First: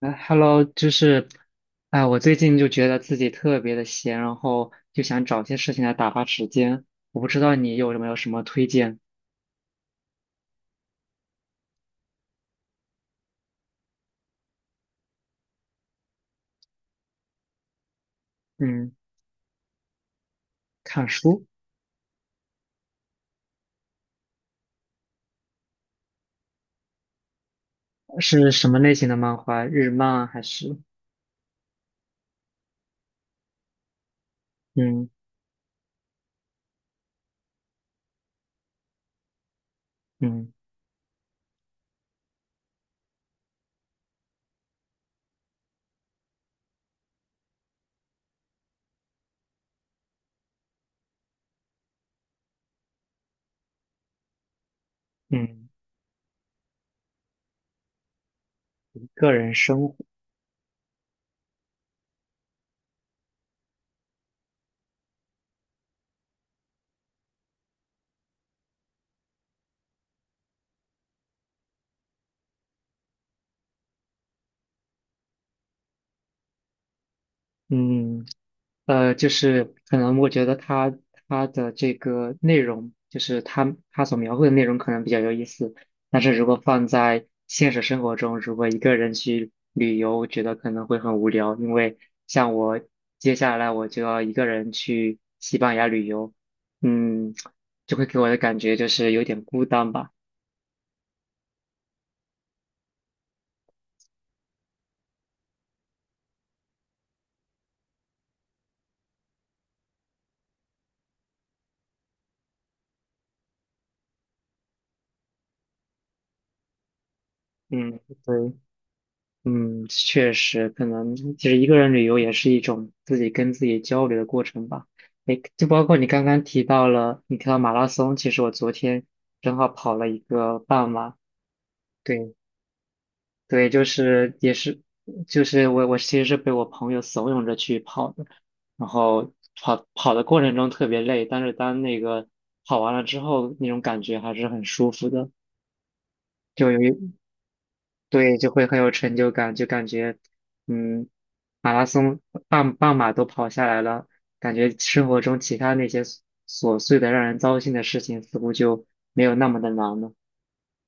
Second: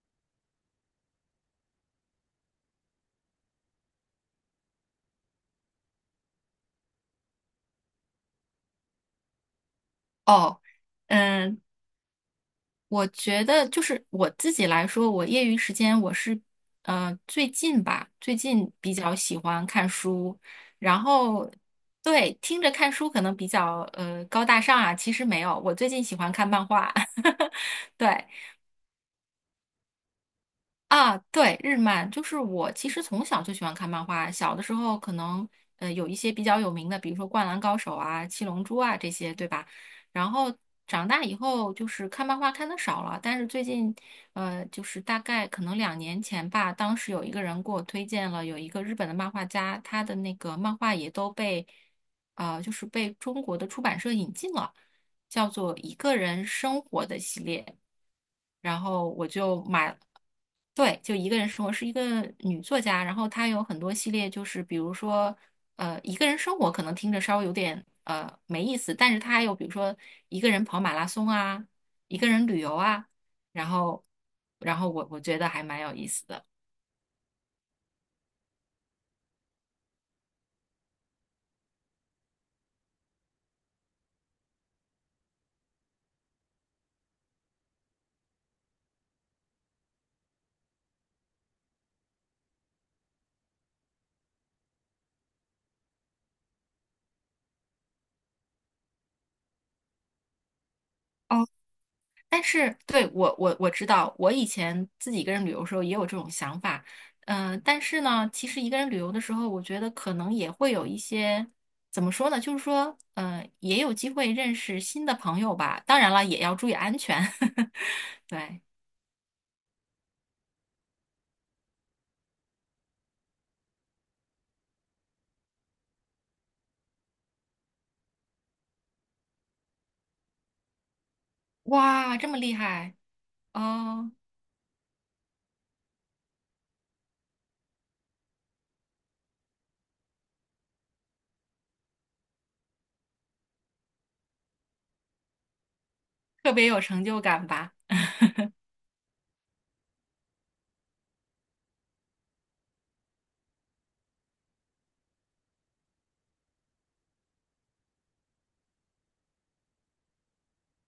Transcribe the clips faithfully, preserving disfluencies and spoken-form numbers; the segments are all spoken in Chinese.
哎，Hello，就是，哎，我最近就觉得自己特别的闲，然后就想找些事情来打发时间。我不知道你有没有什么推荐？哦，嗯，我觉得就是我自己来说，我业余时间我是，呃，最近吧，最近嗯，比较喜欢看书，然看书。后对，听着看书可能比较呃高大上啊，其实没有，我最近喜欢看漫画。对，是什么类型的漫画？日漫还是？啊，对，日漫就是我其实从小就喜欢看漫画，小的时候嗯可能呃有一些比较有名的，比如说《灌篮高手》啊、《七龙珠》啊这些，对吧？然嗯后长大以后就是看漫画看的少了，但是最近呃就是大概可能两年前吧，当时有一个人给我推荐了有一个日本的漫画家，他的那个漫画也都被呃就是被中国的出版社引进了。叫嗯，做《一个人生活》的系列，然后我个人就生买活？了。对，就一个人生活是一个女作家，然后她有很多系列，就是比如说，呃，一个人生活可能听着稍微有点呃没意思，但是她还有比如说一个人跑马拉松啊，一个人旅游啊，然后，然后我我觉得还蛮有意思的。嗯。嗯。呃，就是可能我觉得他他的这个内容，就是他他所描绘的内容可能比较有意思，但是如果放在现实生活中，如果一个人去旅游，我觉得可能会很无聊，因为像我，接下来我就要一个人去西班牙旅游，嗯，就会给我的感觉就是有点孤单吧。哦。但是对我我我知道，我以前自己一个人旅游的时候也有这种想法。嗯、但是呢，其实一个人旅游的时候，我觉得可能也会有一些怎么说呢，就是说，嗯，也有机会认识新的朋友吧，当然了，也要注意安全。嗯。对，对，嗯，确实，可能其实一个人旅游也是一种自己跟自己交流的过程吧。诶，就包括你刚刚提到了，你提到马拉松，其实我昨天正好跑了一个半马。哇，这对，么厉害。对，就哦，是也是，就是我我其实是被我朋友怂恿着去跑的，然后跑跑的过程中特别累，但是当那个跑完了之后，那种感觉还是很舒服的，特别就有有一成就感吧？对，就会很有成就感，就感觉，嗯，马拉松半半马都跑下来了，感觉生活中其他那些琐琐碎的让人糟心的事情似乎就没有那么的难了。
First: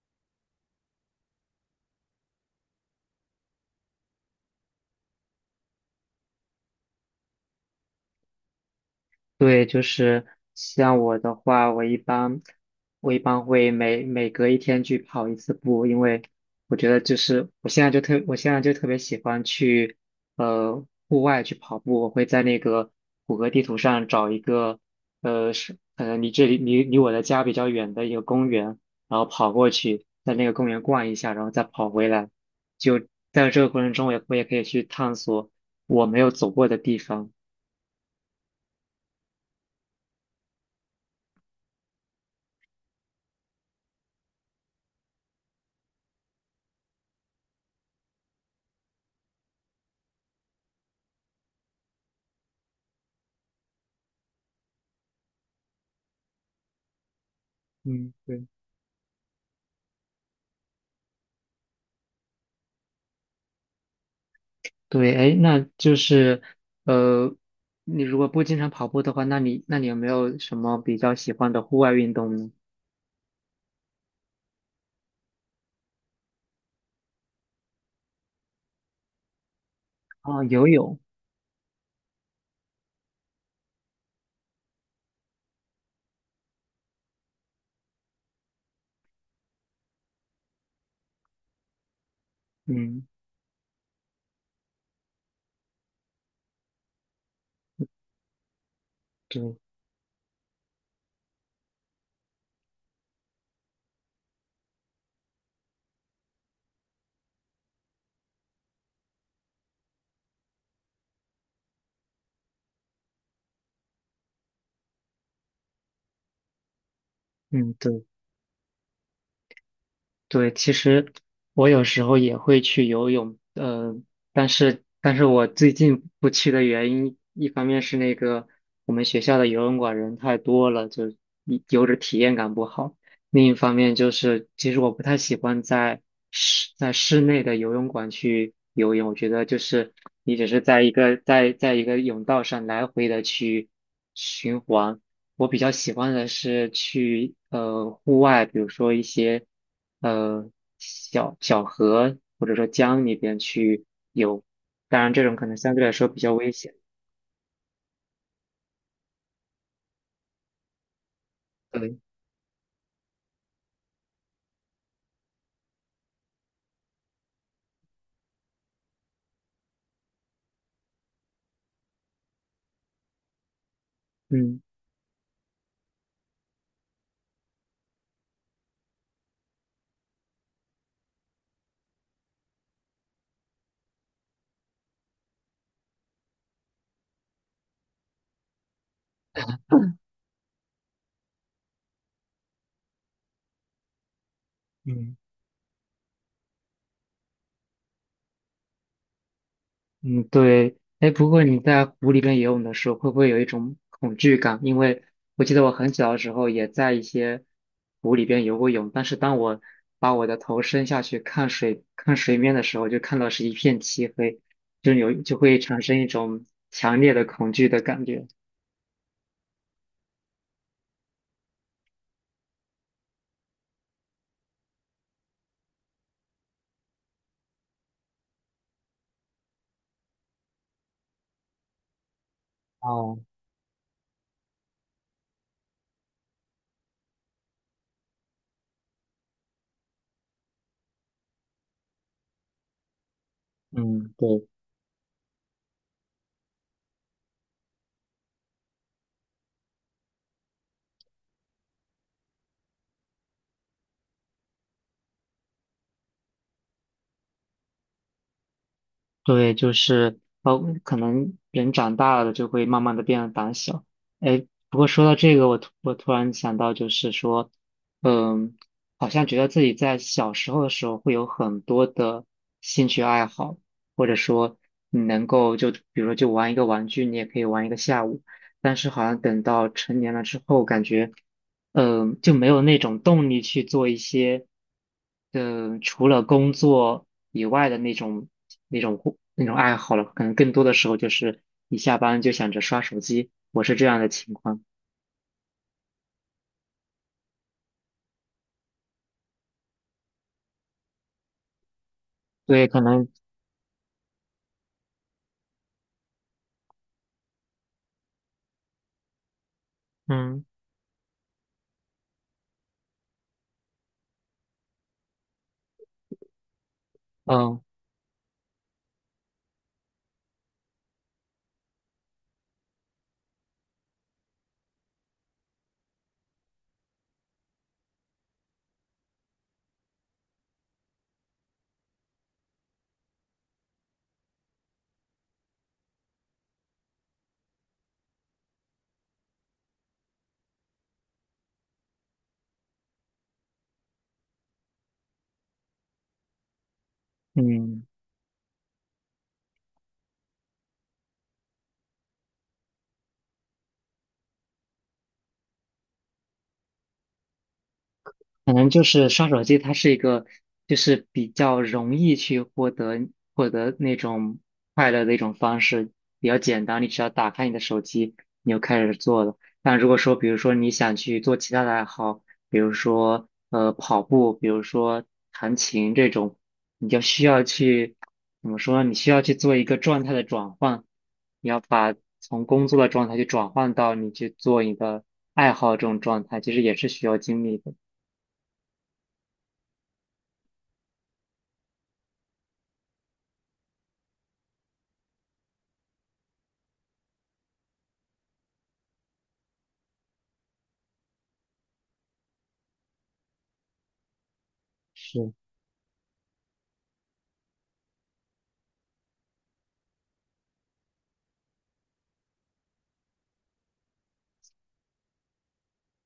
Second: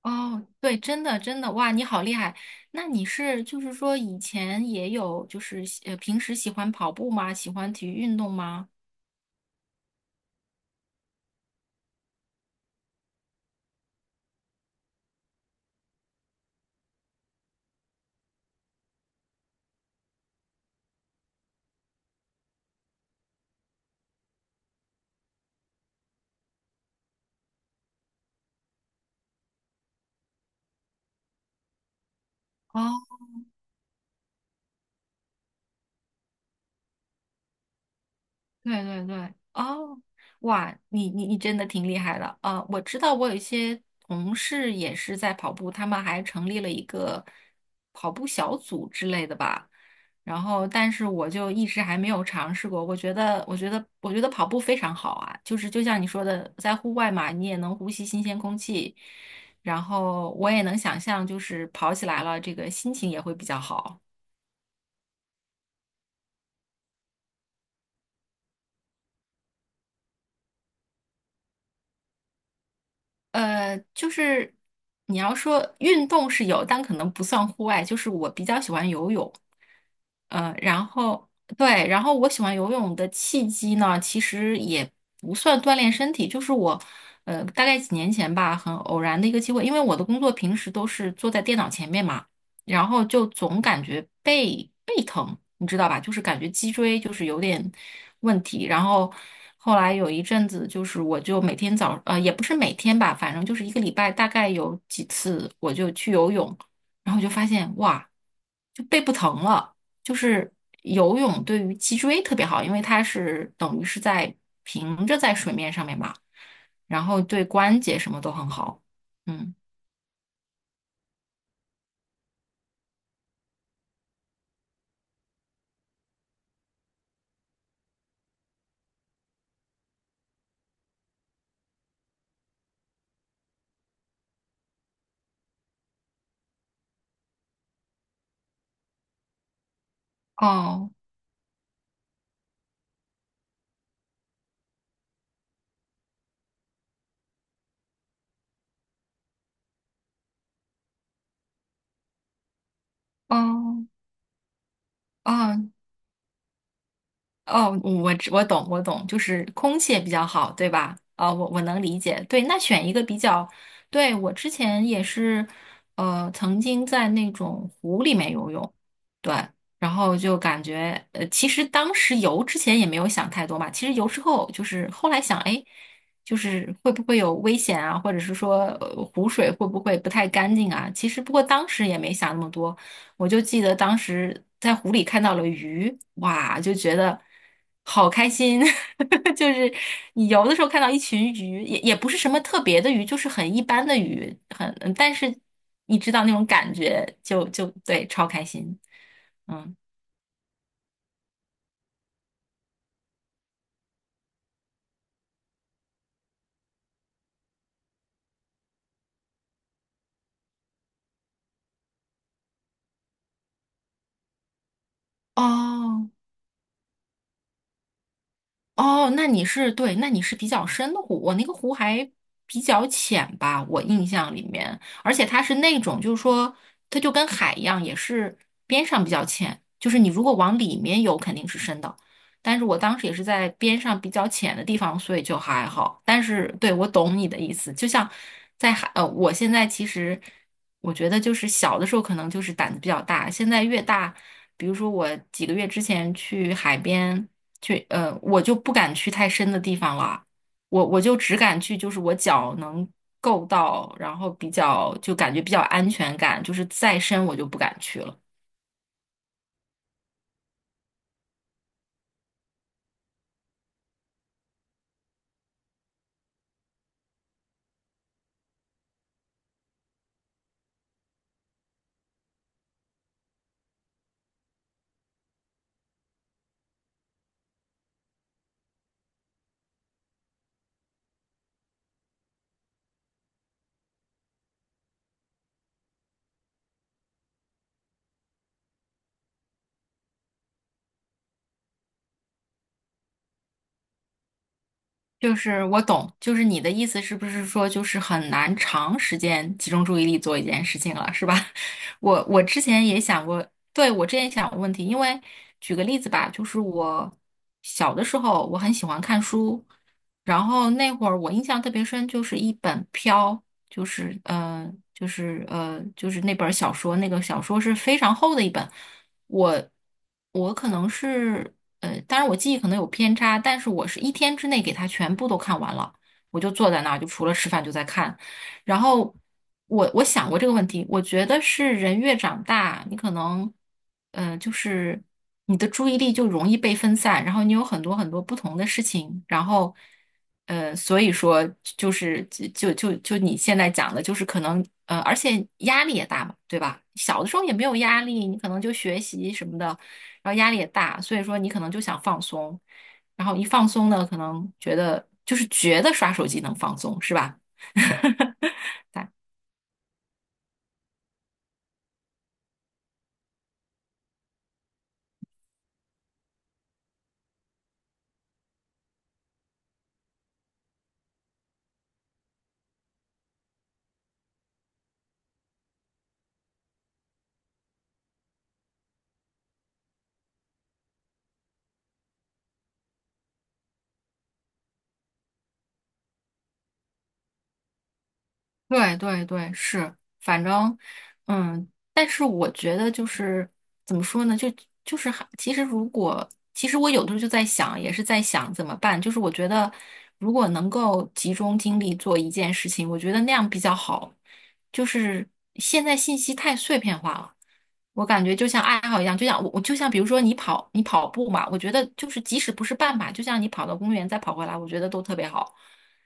哦，对，真的真的，哇，你好厉害！那你是就是说以前也有就是呃平时喜欢跑步吗？喜欢体育运动吗？对，就是像我的话，我一般我一般会每每隔一天去跑一次步，因为我觉得就是我现在就特我现在就特别喜欢去呃户外去跑步，我会在那个谷歌地图上找一个呃是呃离这里离离我的家比较远的一个公园，然后跑过去，在那个公园逛一下，然后再跑回来，就哦，在这个过程中我也我也可以去探索我没有走过的地方。对对对，哦，哇，你你你真的挺厉害的。啊！我知道我有一些同事也是在跑步，他们还成立了一个跑步小组之类的吧。然后，但是我就一直还没有尝试过。我觉得，我觉得，我觉得跑步非常好啊，就是就像你说的，在户外嘛，你也能呼吸嗯，新鲜对。空气，然后我也能想象，就是跑起来了，这个心情也会比较好。对，哎，那就是，呃，你如果不经常跑步的话，那你那你有没有什么比较喜欢的户外运动呢？呃，就是你要说运动是有，但可能不算户外。就是我比较喜欢游泳，啊，呃，游然泳。后对，然后我喜欢游泳的契机呢，其实也不算锻炼身体，就是我，呃，大概几年前吧，很偶然的一个机会，因为我的工作平时都是坐在电脑前面嘛。然后嗯，就总感觉背背疼，你知道吧？就是感觉脊椎就是有点问题。然后对。后来有一阵子，就是我就每天早，呃，也不是每天吧，反正就是一个礼拜大概有几次，我就去游泳，然后就发现哇，就背不疼了。就是游泳对于脊椎特别好，因为它是等于是在平着在水面上面嘛，然后对嗯，关节对。什么都很好。嗯，对，其实我有时候也会去游泳。呃，但是但是我最近不去的原因，一方面是那个我们学校的游泳馆人太多了，就一游着体验感不好；另一方面就是，其实我不太喜欢在室在室内的游泳馆去游泳，我觉得就是你只是在一哦个在在一个泳道上来回的去循环。我比较喜欢的是去呃户外，比如说一些呃小小河或者说江里边哦去游，当然这种可能哦，相对来说比较危险。哦，我知我懂，我懂，就是空气也比较好，对吧？啊、我我能对，理解。对，那选一个比较，对，我之前也是，呃，曾经在那种湖里面游泳。对，然后就感觉，呃，其实当时游之前也没有想太多嘛，其实游之后嗯。就是后来想，哎，就是会不会有危险啊，或者是说，呃湖水会不会不太干净啊？其实不过当时也没想那么多。我就记得当时在湖里看到了鱼，哇，就觉得好开心。就是你游的时候看到一群鱼，也也不是什么特别的鱼，就是很一般的鱼，很，嗯但是你知道那种感觉就，就，对，超开心。嗯，嗯，对，哎，不过你在湖里边游泳的时候，会不会有一种恐惧感？因为我记得我很小的时候也在一些湖里边游过泳，但是当我把我的头伸下去看水看水面的时候，就看到是一片漆黑，就有就会产生一哦，种强烈的恐惧的感觉。哦，那你是对，那你是比较深的湖，我那个湖还比较浅吧，我印象里面，而且它是那种，就是说，它就跟海一样，也是边上比较浅，就是你如果往里面游肯定是深的，但是我当时也哦，是在边上比较浅的地方，所以就还好。但是对，我懂你的意思，就像在海，呃，我现在其实我觉得就是小的时候可能就是胆子比较大，现在越大。嗯，对，比如说我几个月之前去海边，去，呃，我就不敢去太深的地方了，我我就只敢去，就是我脚能够到，然后比较就感觉比较安全感，就是再深我就不敢去了。对，就是包括可能人长大了就会慢慢的变得胆小。哎，不过说到这个，我突我突然想到，就是说，嗯，好像觉得自己在小时候的时候会有很多的兴趣爱好，或者说你能够就比如说就玩一个玩具，你也可以玩一个下午。但是好像等到成年了之后，感觉。嗯、就没有那种动力去做一些，嗯、除了工作以外的那种那种活那种爱好了。可能更多的时候就是一下班就想着刷手机，我是这样的情况。就是我懂，就是你的意思是不是说就是很难长时间集中注意力做一件事情了，是吧？我我所之以可前也能，想过，对，我之前也想过问题，因为举个例子吧，就是我小的时候我很喜欢看书，嗯然后那会儿我印象特别深，就是一本《飘》。就是呃，就是呃，就是那本儿小说，那个小说嗯是非常厚的一本。我我可能是呃，当然我记忆可能有偏差，但是我是一天之内给它全部都看完了。我就坐在那儿，就除了吃饭就在看，然后我我想过这个问题，我觉得是人越长大，你可能，呃，就是你的注意力就容易被分散，然后你有很多很多不同的事情，然后，呃，所以说就是就就就你现在讲的，就是可能，呃，而且压力也大嘛，对吧？小的时候也没有嗯。压力，你可能就学习什么的，然后压力也大，所以说你可能就想放松，然后一放松呢，可能觉得就是觉得刷手机能放松，是吧？可 能就是刷手机，它是一个就是比较容易去获得获得那种快乐的一种方式，比较简单。你只要打开你的手机，你就开始做了。但如果说，比如说你想去做其他的爱好，比如说呃跑步，比如说弹琴这种，你就需要去，怎么说呢？你需要去做一个状态的转换，你要把从工作的状态去转换到你去做你的爱好这种状态，其实也是需要精力的。对对对，是，反正，嗯，但是我觉得就是怎么说呢，就就是还其实如果其实我有的时候就在想，也是在想怎么办。就是我觉得如果能够集中精力做一件事情，我觉得那样比较好。就是是。现在信息太碎片化了，我感觉就像爱好一样，就像我我就像比如说你跑你跑步嘛，我觉得就是即使不是半马，就像你跑到公园再跑回来，我觉得都特别好。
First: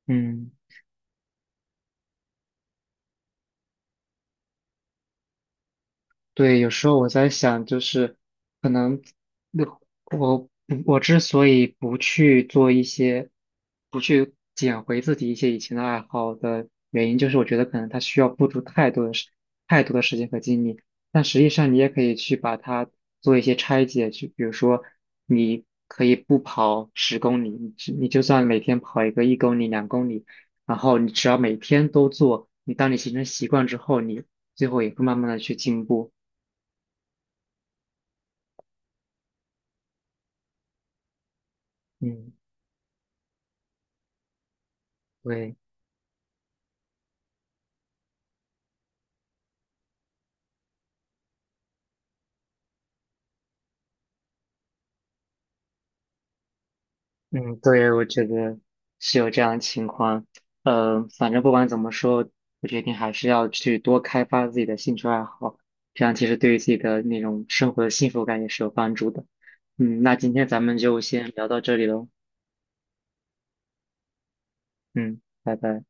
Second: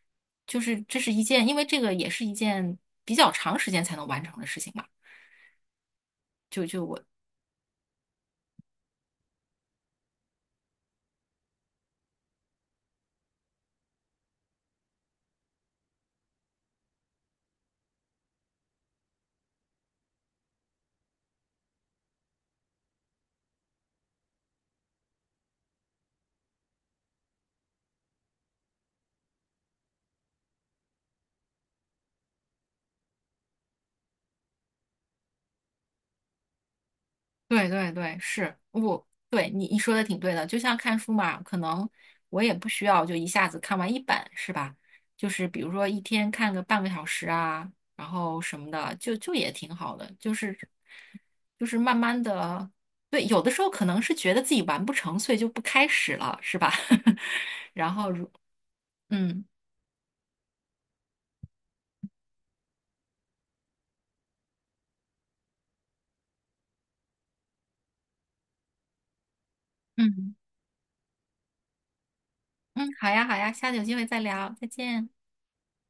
嗯，就是这是一件，因为这个也是一件比较长时间才能完成的事情嘛。对，有时候我在想，就是可能，那我嗯我之所以不去做一些，不去捡回自己一些以前的爱好的原因，就是我觉得可能它需要付出太多的时太多的时间和精力。但实际上，你也可以去把它做一些拆解，就比如说，你可以不跑十公里，你只你就算每天跑一个一公里、两公里，然后你只要每天都做，你当你形成习惯之后，你最后也会慢慢的去进步。对对对，是我对你你说的挺对的，就像看书嘛，可能嗯，我也不需要就一下子看完一本，是吧？就是对，比如说一天看个半个小时啊，然后什么的，就就也挺好的，就是就是慢慢的，对，有的时候可能是觉得自己完不成，所以就不开始了，是吧？嗯，对，然我后觉如得是有这嗯样的情况。呃，反正不管怎么说，我决定还是要去多开发自己的兴趣爱好，这样其实对于自己的那种生活的幸福感也是有帮助的。嗯，那今嗯天咱们就先聊到这里喽。嗯，好呀好呀，下次有机会再聊，再见。嗯，拜拜。